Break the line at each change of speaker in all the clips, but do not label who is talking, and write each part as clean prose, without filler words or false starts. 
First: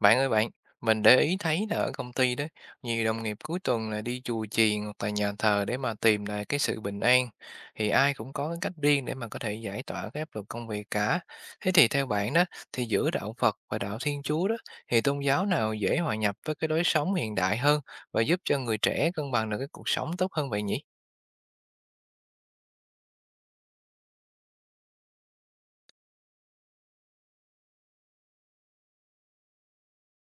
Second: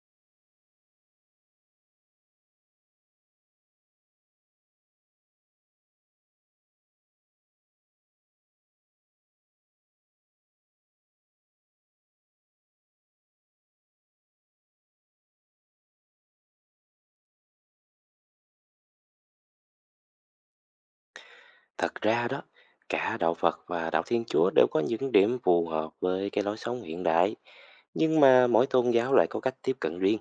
Bạn ơi bạn, mình để ý thấy là ở công ty đó, nhiều đồng nghiệp cuối tuần là đi chùa chiền hoặc là nhà thờ để mà tìm lại cái sự bình an. Thì ai cũng có cái cách riêng để mà có thể giải tỏa cái áp lực công việc cả. Thế thì theo bạn đó, thì giữa đạo Phật và đạo Thiên Chúa đó, thì tôn giáo nào dễ hòa nhập với cái lối sống hiện đại hơn và giúp cho người trẻ cân bằng được cái cuộc sống tốt hơn vậy nhỉ?
Thật ra đó, cả đạo Phật và đạo Thiên Chúa đều có những điểm phù hợp với cái lối sống hiện đại, nhưng mà mỗi tôn giáo lại có cách tiếp cận riêng.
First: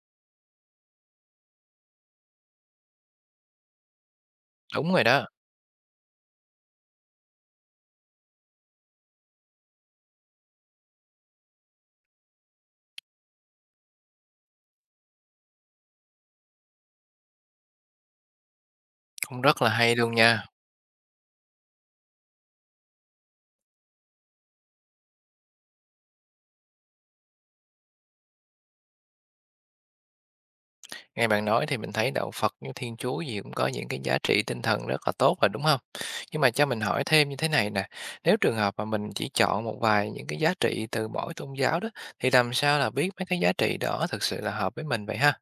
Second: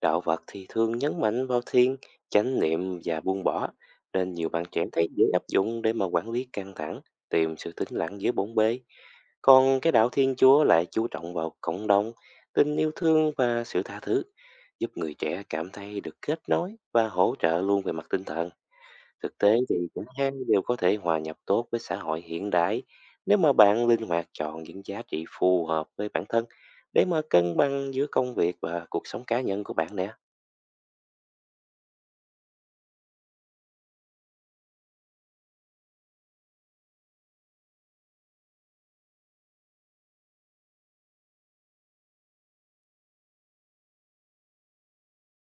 Đạo Phật thì thường nhấn mạnh vào thiền, chánh niệm và buông bỏ, nên nhiều bạn trẻ
Đúng rồi
thấy dễ
đó,
áp dụng để mà quản lý căng thẳng, tìm sự tĩnh lặng giữa bốn bề. Còn cái đạo Thiên Chúa lại chú trọng vào cộng đồng, tình yêu thương và sự tha thứ, giúp người trẻ cảm thấy được kết nối và hỗ trợ luôn về mặt tinh thần. Thực
cũng
tế
rất là
thì
hay
cả
luôn
hai
nha.
đều có thể hòa nhập tốt với xã hội hiện đại nếu mà bạn linh hoạt chọn những giá trị phù hợp với bản thân để mà cân bằng giữa công việc và cuộc sống cá nhân của bạn nè.
Nghe bạn nói thì mình thấy đạo Phật với Thiên Chúa gì cũng có những cái giá trị tinh thần rất là tốt rồi đúng không? Nhưng mà cho mình hỏi thêm như thế này nè, nếu trường hợp mà mình chỉ chọn một vài những cái giá trị từ mỗi tôn giáo đó, thì làm sao là biết mấy cái giá trị đó thực sự là hợp với mình vậy ha?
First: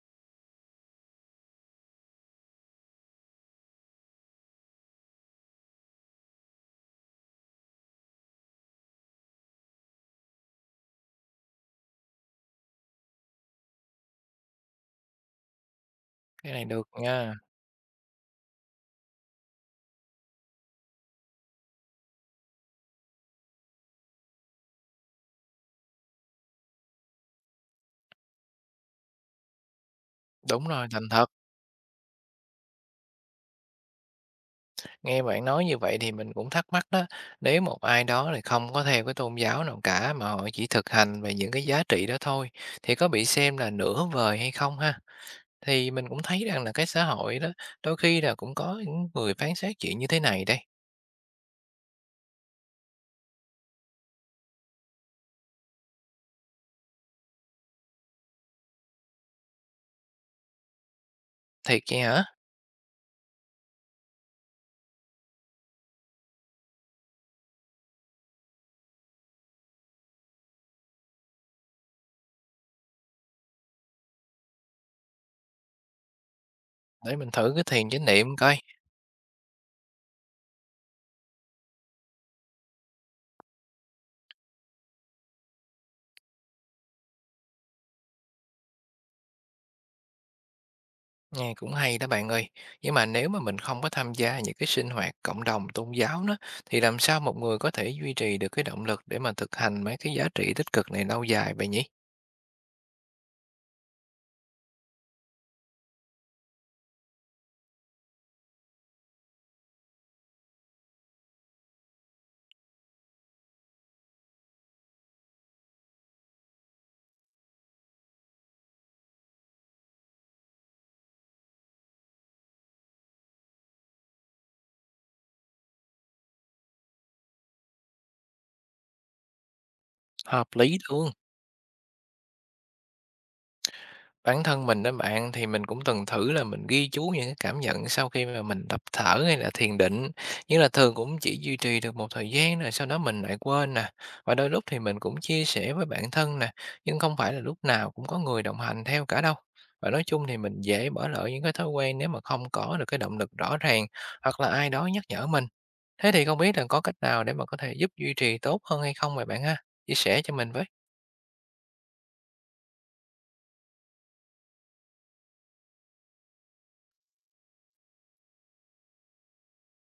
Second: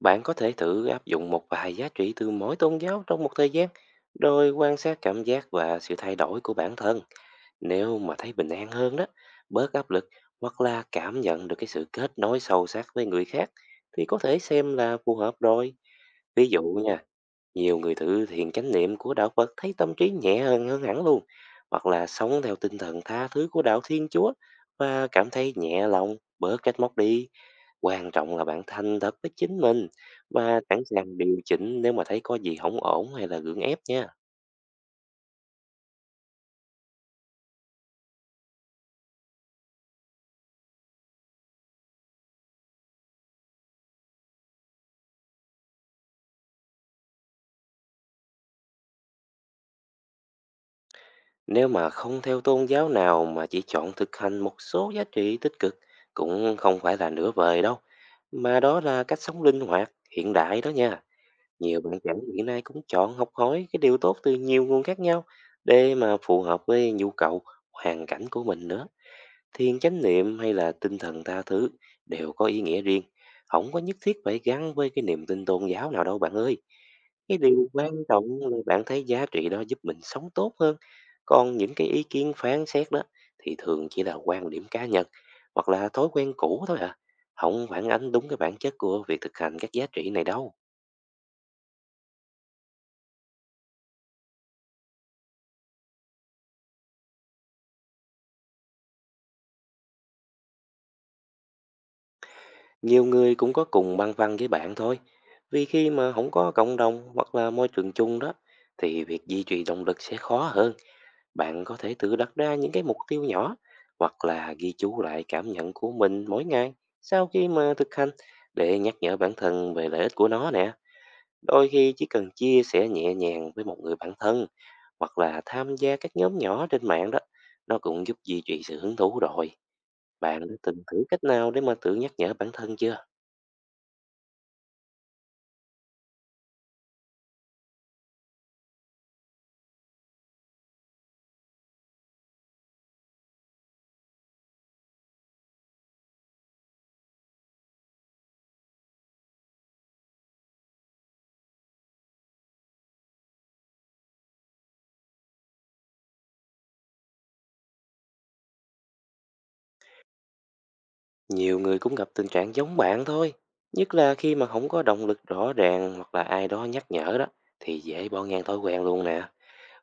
Bạn có thể thử áp dụng một vài giá trị từ mỗi tôn giáo trong một thời gian, rồi quan sát cảm giác và sự thay đổi của bản thân. Nếu mà thấy bình an hơn đó, bớt áp lực hoặc là cảm nhận được cái sự kết nối sâu sắc với người khác thì có thể xem là phù hợp rồi. Ví
Cái
dụ
này được
nha,
nha.
nhiều người thử thiền chánh niệm của đạo Phật thấy tâm trí nhẹ hơn hơn hẳn luôn, hoặc là sống theo tinh thần tha thứ của đạo Thiên Chúa và cảm thấy nhẹ lòng, bớt trách móc đi. Quan trọng là bạn thành thật với chính mình và
Đúng
sẵn
rồi, thành
sàng
thật.
điều chỉnh nếu mà thấy có gì không ổn hay là gượng ép nha.
Nghe bạn nói như vậy thì mình cũng thắc mắc đó. Nếu một ai đó thì không có theo cái tôn giáo nào cả mà họ chỉ thực hành về những cái giá trị đó thôi, thì có bị xem là nửa vời hay không ha? Thì mình cũng thấy rằng là cái xã hội đó, đôi khi là cũng có những người phán xét chuyện như thế này đây.
Nếu mà không theo tôn giáo nào mà chỉ chọn thực hành một số giá trị tích cực cũng không phải là nửa vời đâu, mà đó là cách sống linh hoạt, hiện đại đó nha. Nhiều
Thiệt
bạn
vậy
trẻ
hả?
hiện nay cũng chọn học hỏi cái điều tốt từ nhiều nguồn khác nhau để mà phù hợp với nhu cầu, hoàn cảnh của mình nữa. Thiền chánh niệm hay là tinh thần tha thứ đều có ý nghĩa riêng, không có nhất thiết phải gắn với cái niềm tin tôn giáo nào đâu bạn ơi.
Để mình
Cái
thử cái
điều quan
thiền chánh
trọng
niệm
là
coi.
bạn thấy giá trị đó giúp mình sống tốt hơn. Còn những cái ý kiến phán xét đó thì thường chỉ là quan điểm cá nhân hoặc là thói quen cũ thôi à, không phản ánh đúng cái bản chất của việc thực hành các giá trị này đâu.
Nghe cũng hay đó bạn ơi. Nhưng mà nếu mà mình không có tham gia những cái sinh hoạt cộng đồng tôn giáo đó, thì làm sao một người có thể duy trì được cái động lực để mà thực hành mấy cái giá trị tích cực này lâu dài vậy nhỉ?
Nhiều người cũng có cùng băn khoăn với bạn thôi. Vì khi mà không có cộng đồng hoặc là môi trường chung đó, thì việc duy trì động lực sẽ khó hơn. Bạn có thể tự đặt ra những cái mục tiêu nhỏ hoặc là ghi chú lại cảm nhận của mình mỗi ngày sau khi mà thực hành để nhắc nhở bản thân về lợi ích của nó nè. Đôi khi chỉ cần chia sẻ nhẹ nhàng với một người bạn thân hoặc là tham gia các nhóm nhỏ trên mạng đó, nó cũng giúp duy trì sự hứng thú rồi. Bạn
Hợp
đã
lý
từng thử
luôn.
cách nào để mà tự nhắc nhở bản thân chưa?
Bản thân mình á bạn, thì mình cũng từng thử là mình ghi chú những cái cảm nhận sau khi mà mình tập thở hay là thiền định, nhưng là thường cũng chỉ duy trì được một thời gian rồi sau đó mình lại quên nè. Và đôi lúc thì mình cũng chia sẻ với bạn thân nè, nhưng không phải là lúc nào cũng có người đồng hành theo cả đâu. Và nói chung thì mình dễ bỏ lỡ những cái thói quen nếu mà không có được cái động lực rõ ràng hoặc là ai đó nhắc nhở mình. Thế thì không biết là có cách nào để mà có thể giúp duy trì tốt hơn hay không vậy bạn ha? Chia sẻ cho mình với.
Nhiều người cũng gặp tình trạng giống bạn thôi. Nhất là khi mà không có động lực rõ ràng hoặc là ai đó nhắc nhở đó thì dễ bỏ ngang thói quen luôn nè.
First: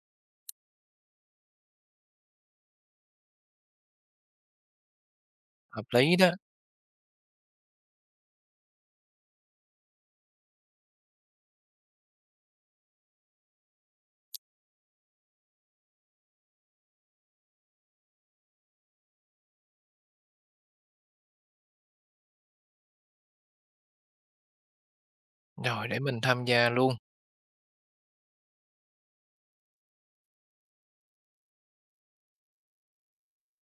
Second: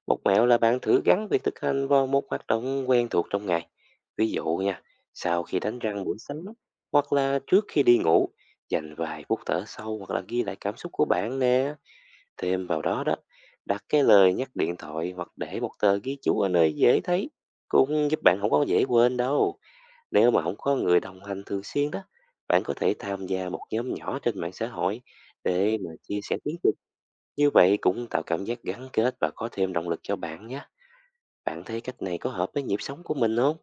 Một mẹo là bạn thử gắn việc thực hành vào một hoạt động quen thuộc trong ngày. Ví dụ nha, sau khi đánh
Hợp
răng buổi
lý đó.
sáng hoặc là trước khi đi ngủ, dành vài phút thở sâu hoặc là ghi lại cảm xúc của bạn nè. Thêm vào đó đó, đặt cái lời nhắc điện thoại hoặc để một tờ ghi chú ở nơi dễ thấy cũng giúp bạn không có dễ quên đâu. Nếu mà không có người đồng hành thường xuyên đó, bạn có thể tham gia một nhóm nhỏ trên mạng xã hội để
Rồi
mà
để
chia
mình
sẻ
tham
kiến
gia
thức.
luôn.
Như vậy cũng tạo cảm giác gắn kết và có thêm động lực cho bạn nhé. Bạn thấy cách này có hợp với nhịp sống của mình không?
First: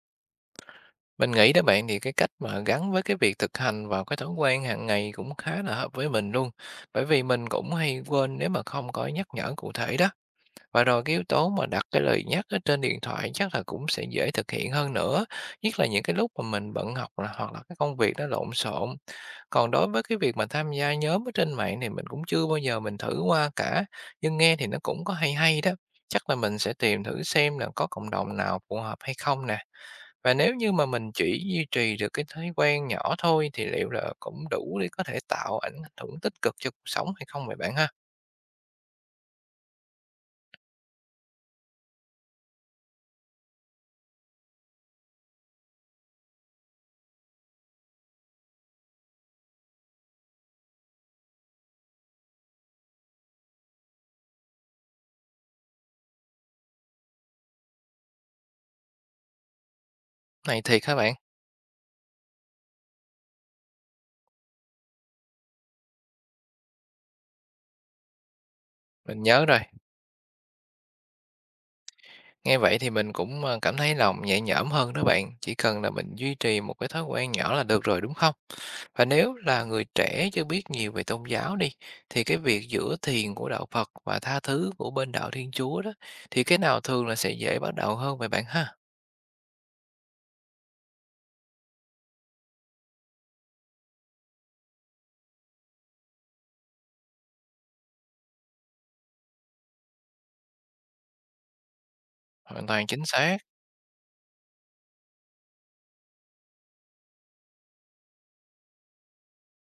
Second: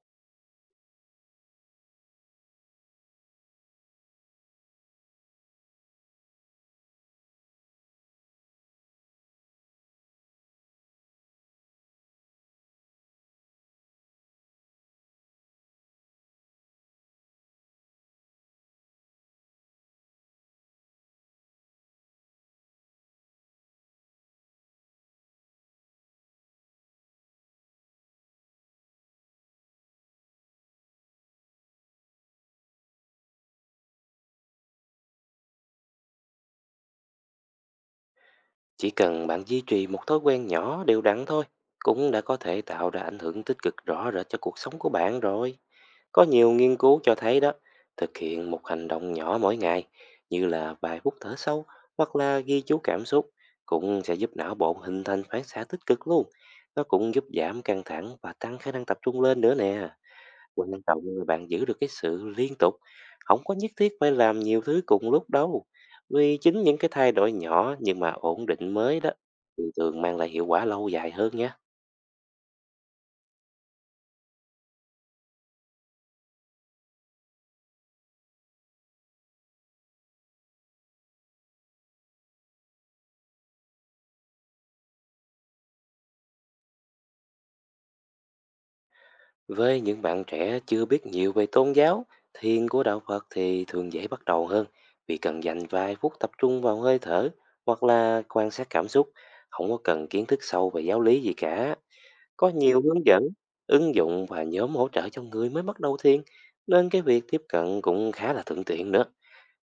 Mình nghĩ đó bạn, thì cái cách mà gắn với cái việc thực hành vào cái thói quen hàng ngày cũng khá là hợp với mình luôn. Bởi vì mình cũng hay quên nếu mà không có nhắc nhở cụ thể đó. Và rồi cái yếu tố mà đặt cái lời nhắc ở trên điện thoại chắc là cũng sẽ dễ thực hiện hơn nữa. Nhất là những cái lúc mà mình hoặc là cái công việc nó lộn xộn. Còn đối với cái việc mà tham gia nhóm ở trên mạng thì mình cũng chưa bao giờ mình thử qua cả. Nhưng nghe thì nó cũng có hay hay đó. Chắc là mình sẽ tìm thử xem là có cộng đồng nào phù hợp hay không nè, và nếu như mà mình chỉ duy trì được cái thói quen nhỏ thôi thì liệu là cũng đủ để có thể tạo ảnh hưởng tích cực cho cuộc sống hay không vậy bạn ha?
Chỉ cần bạn duy trì một thói quen nhỏ đều đặn thôi, cũng đã có thể tạo ra ảnh hưởng tích cực rõ rệt cho cuộc sống của bạn rồi. Có nhiều nghiên cứu cho thấy đó, thực hiện một hành động nhỏ mỗi ngày, như là vài phút thở sâu hoặc là ghi chú cảm xúc, cũng sẽ giúp não bộ hình thành phản xạ tích cực luôn. Nó cũng giúp giảm căng thẳng và tăng khả năng tập trung lên nữa nè.
Này
Quan
thiệt hả
trọng
bạn?
là bạn giữ được cái sự liên tục, không có nhất thiết phải làm nhiều thứ cùng lúc đâu. Vì chính những cái thay đổi nhỏ nhưng mà ổn định mới đó,
Mình nhớ rồi.
thì thường mang lại hiệu quả lâu dài hơn nhé.
Nghe vậy thì mình cũng cảm thấy lòng nhẹ nhõm hơn đó bạn. Chỉ cần là mình duy trì một cái thói quen nhỏ là được rồi đúng không? Và nếu là người trẻ chưa biết nhiều về tôn giáo đi, thì cái việc giữa thiền của đạo Phật và tha thứ của bên đạo Thiên Chúa đó, thì cái nào thường là sẽ dễ bắt đầu hơn vậy bạn ha?
Với những bạn trẻ chưa biết nhiều về tôn giáo, thiền của đạo Phật thì thường dễ bắt đầu hơn, vì cần dành vài phút tập trung vào hơi thở hoặc là quan sát cảm xúc, không có cần kiến thức sâu về giáo lý gì cả. Có
Hoàn
nhiều
toàn chính
hướng dẫn,
xác.
ứng dụng và nhóm hỗ trợ cho người mới bắt đầu thiền, nên cái việc tiếp cận cũng khá là thuận tiện nữa.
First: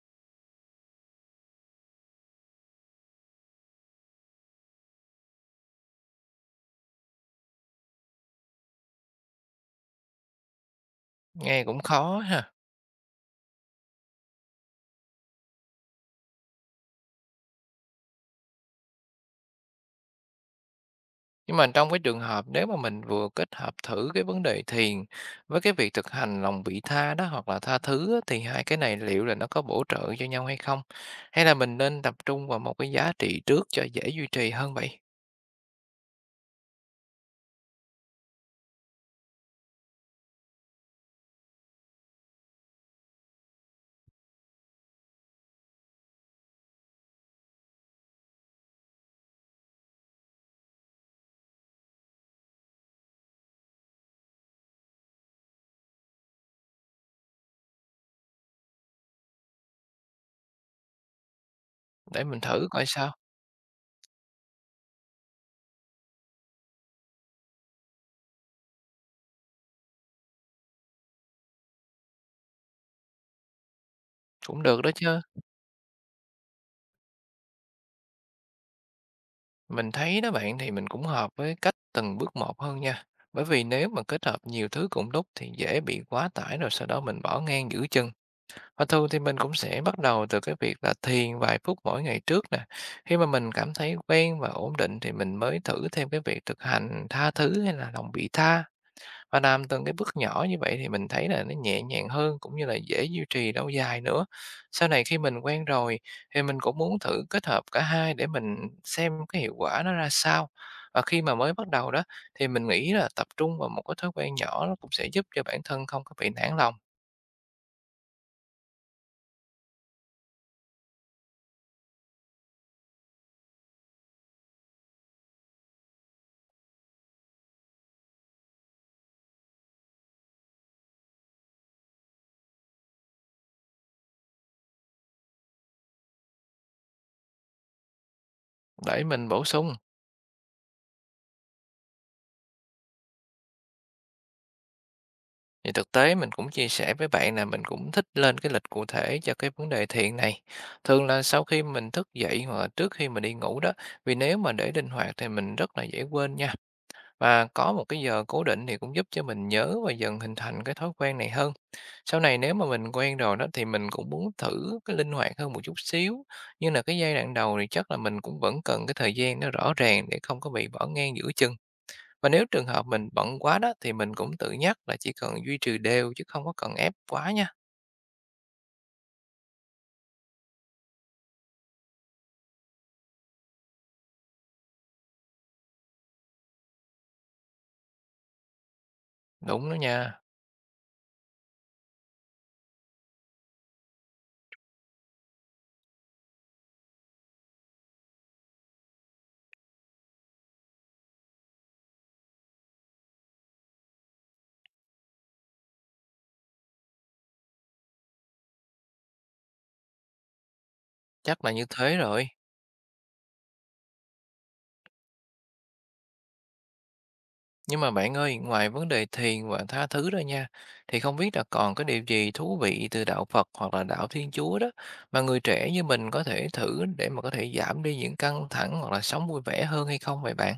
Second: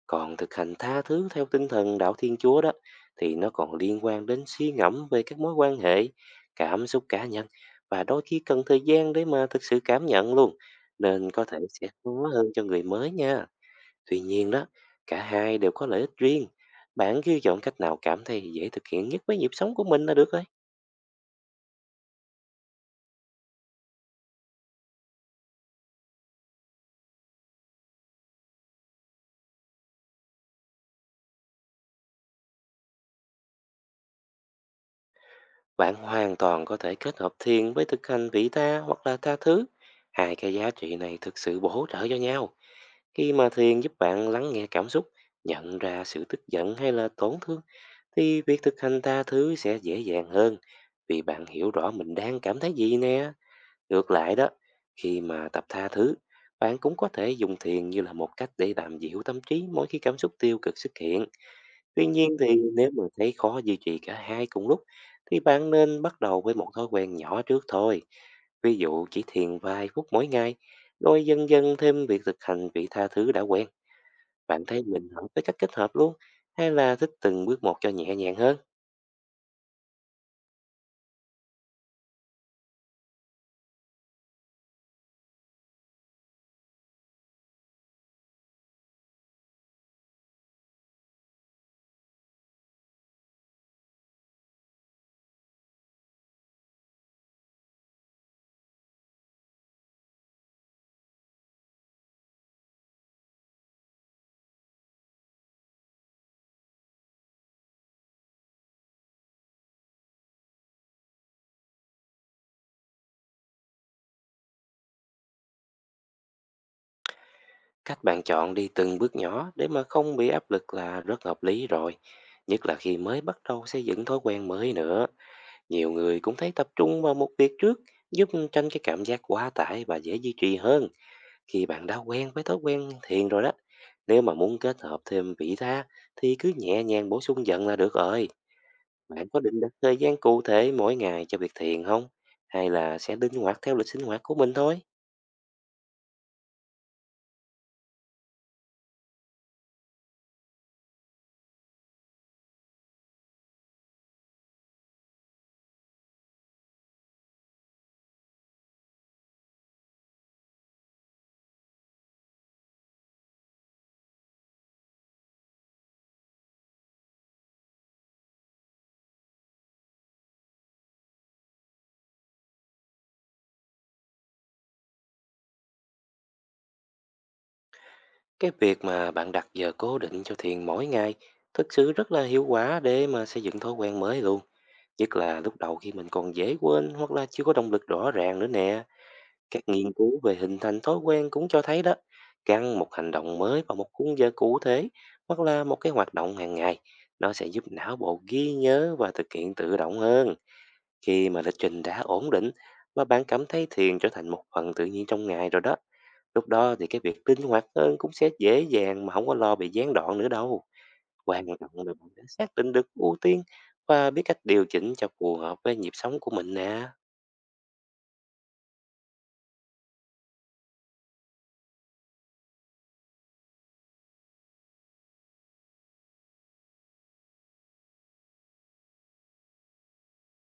Còn thực hành tha thứ theo tinh thần đạo Thiên Chúa đó, thì nó còn liên quan đến suy ngẫm về các mối quan hệ, cảm xúc cá nhân, và đôi khi cần thời gian để mà thực sự cảm nhận luôn, nên có thể
Nghe cũng
sẽ khó
khó
hơn
ha.
cho người mới nha. Tuy nhiên đó, cả hai đều có lợi ích riêng. Bạn cứ chọn cách nào cảm thấy dễ thực hiện nhất với nhịp sống của mình là được rồi.
Nhưng mà trong cái trường hợp nếu mà mình vừa kết hợp thử cái vấn đề thiền với cái việc thực hành lòng vị tha đó hoặc là tha thứ á, thì hai cái này liệu là nó có bổ trợ cho nhau hay không? Hay là mình nên tập trung vào một cái giá trị trước cho dễ duy trì hơn vậy?
Bạn hoàn toàn có thể kết hợp thiền với thực hành vị tha hoặc là tha thứ. Hai cái giá trị này thực sự bổ trợ cho nhau. Khi mà thiền giúp bạn lắng nghe cảm xúc, nhận ra sự tức giận hay là tổn thương, thì việc thực hành tha thứ sẽ dễ dàng hơn. Vì bạn hiểu rõ mình đang cảm thấy gì nè. Ngược lại đó, khi mà tập tha thứ, bạn cũng có thể dùng thiền như là một cách để làm dịu tâm trí mỗi khi cảm xúc tiêu cực xuất hiện. Tuy
Để
nhiên
mình
thì
thử coi
nếu mà
sao.
thấy khó duy trì cả hai cùng lúc thì bạn nên bắt đầu với một thói quen nhỏ trước thôi. Ví dụ chỉ thiền vài phút mỗi ngày, rồi dần dần thêm việc thực hành vị tha thứ đã quen.
Cũng
Bạn
được
thấy
đó
mình
chứ.
hợp với cách kết hợp luôn hay là thích từng bước một cho nhẹ nhàng hơn?
Mình thấy đó bạn, thì mình cũng hợp với cách từng bước một hơn nha. Bởi vì nếu mà kết hợp nhiều thứ cùng lúc thì dễ bị quá tải rồi sau đó mình bỏ ngang giữa chừng. Và thường thì mình cũng sẽ bắt đầu từ cái việc là thiền vài phút mỗi ngày trước nè. Khi mà mình cảm thấy quen và ổn định thì mình mới thử thêm cái việc thực hành tha thứ hay là lòng vị tha. Và làm từng cái bước nhỏ như vậy thì mình thấy là nó nhẹ nhàng hơn cũng như là dễ duy trì lâu dài nữa. Sau này khi mình quen rồi thì mình cũng muốn thử kết hợp cả hai để mình xem cái hiệu quả nó ra sao. Và khi mà mới bắt đầu đó, thì mình nghĩ là tập trung vào một cái thói quen nhỏ nó cũng sẽ giúp cho bản thân không có bị nản lòng.
Cách bạn chọn đi từng bước nhỏ để mà không bị áp lực là rất hợp lý rồi. Nhất là khi mới bắt đầu xây dựng thói quen mới nữa. Nhiều người cũng thấy tập trung vào một việc trước giúp tránh cái cảm giác quá tải và dễ duy trì hơn. Khi bạn đã quen với thói quen thiền rồi đó, nếu mà muốn kết hợp thêm vị tha thì cứ nhẹ nhàng bổ sung dần là được rồi.
Để
Bạn
mình
có
bổ
định đặt
sung.
thời gian cụ thể mỗi ngày cho việc thiền không? Hay là sẽ linh hoạt theo lịch sinh hoạt của mình thôi?
Thì thực tế mình cũng chia sẻ với bạn là mình cũng thích lên cái lịch cụ thể cho cái vấn đề thiền này. Thường là sau khi mình thức dậy hoặc là trước khi mình đi ngủ đó, vì nếu mà để linh hoạt thì mình rất là dễ quên nha. Và có một cái giờ cố định thì cũng giúp cho mình nhớ và dần hình thành cái thói quen này hơn. Sau này nếu mà mình quen rồi đó thì mình cũng muốn thử cái linh hoạt hơn một chút xíu. Nhưng là cái giai đoạn đầu thì chắc là mình cũng vẫn cần cái thời gian nó rõ ràng để không có bị bỏ ngang giữa chừng. Và nếu trường hợp mình bận quá đó thì mình cũng tự nhắc là chỉ cần duy trì đều chứ không có cần ép quá nha.
Cái việc mà bạn đặt giờ cố định cho thiền mỗi ngày thực sự rất là hiệu quả để mà xây dựng thói quen mới luôn. Nhất là lúc đầu khi mình còn dễ quên hoặc là chưa có động lực rõ ràng nữa nè. Các
Đúng đó
nghiên cứu
nha,
về hình thành thói quen cũng cho thấy đó, gắn một hành động mới vào một khung giờ cụ thể hoặc là một cái hoạt động hàng ngày, nó sẽ giúp não bộ ghi nhớ và thực hiện tự động hơn. Khi mà lịch trình đã ổn định và bạn cảm thấy thiền trở thành một phần tự nhiên trong ngày rồi đó, lúc đó thì cái việc linh hoạt hơn cũng sẽ dễ dàng mà không có lo bị gián đoạn nữa đâu.
chắc
Quan
là như
trọng là
thế
bạn đã
rồi.
xác định được ưu tiên và biết cách điều chỉnh cho phù hợp với nhịp sống của mình nè.
Nhưng mà bạn ơi, ngoài vấn đề thiền và tha thứ ra nha, thì không biết là còn cái điều gì thú vị từ đạo Phật hoặc là đạo Thiên Chúa đó mà người trẻ như mình có thể thử để mà có thể giảm đi những căng thẳng hoặc là sống vui vẻ hơn hay không vậy bạn?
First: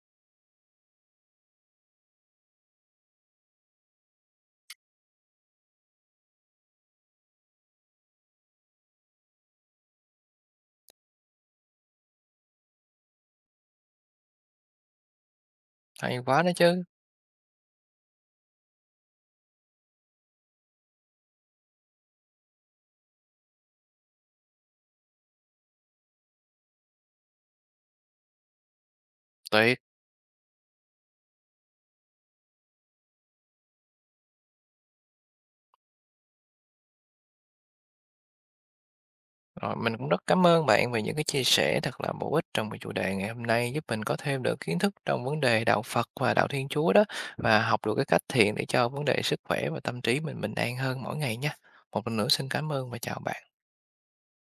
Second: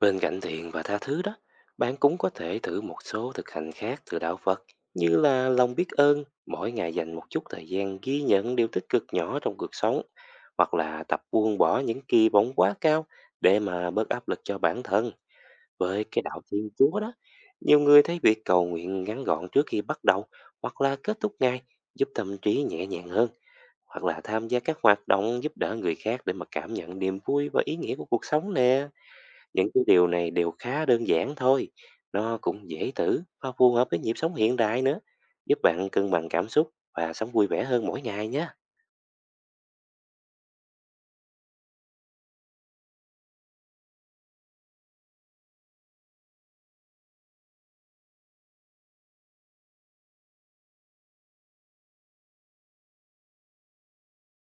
Bên cạnh thiền và tha thứ đó, bạn cũng có thể thử một số thực hành khác từ đạo Phật như là lòng biết ơn, mỗi ngày dành một chút thời gian ghi nhận điều tích cực nhỏ trong cuộc sống hoặc là tập buông bỏ những kỳ vọng quá cao để mà bớt áp lực cho bản thân với
Hay
cái đạo
quá đó
Thiên
chứ.
Chúa đó. Nhiều người thấy việc cầu nguyện ngắn gọn trước khi bắt đầu hoặc là kết thúc ngày giúp tâm trí nhẹ nhàng hơn hoặc là tham gia các hoạt động giúp đỡ người khác để mà cảm nhận niềm vui và ý nghĩa của cuộc sống nè. Những
Tuyệt.
cái điều này đều khá đơn giản thôi, nó cũng dễ thử và phù hợp với nhịp sống hiện đại nữa, giúp bạn cân bằng cảm xúc và sống vui vẻ hơn mỗi ngày nhé.
Rồi, mình cũng rất cảm ơn bạn về những cái chia sẻ thật là bổ ích trong cái chủ đề ngày hôm nay, giúp mình có thêm được kiến thức trong vấn đề đạo Phật và đạo Thiên Chúa đó và học được cái cách thiền để cho vấn đề sức khỏe và tâm trí mình bình an hơn mỗi ngày nha. Một lần nữa xin cảm ơn và chào bạn.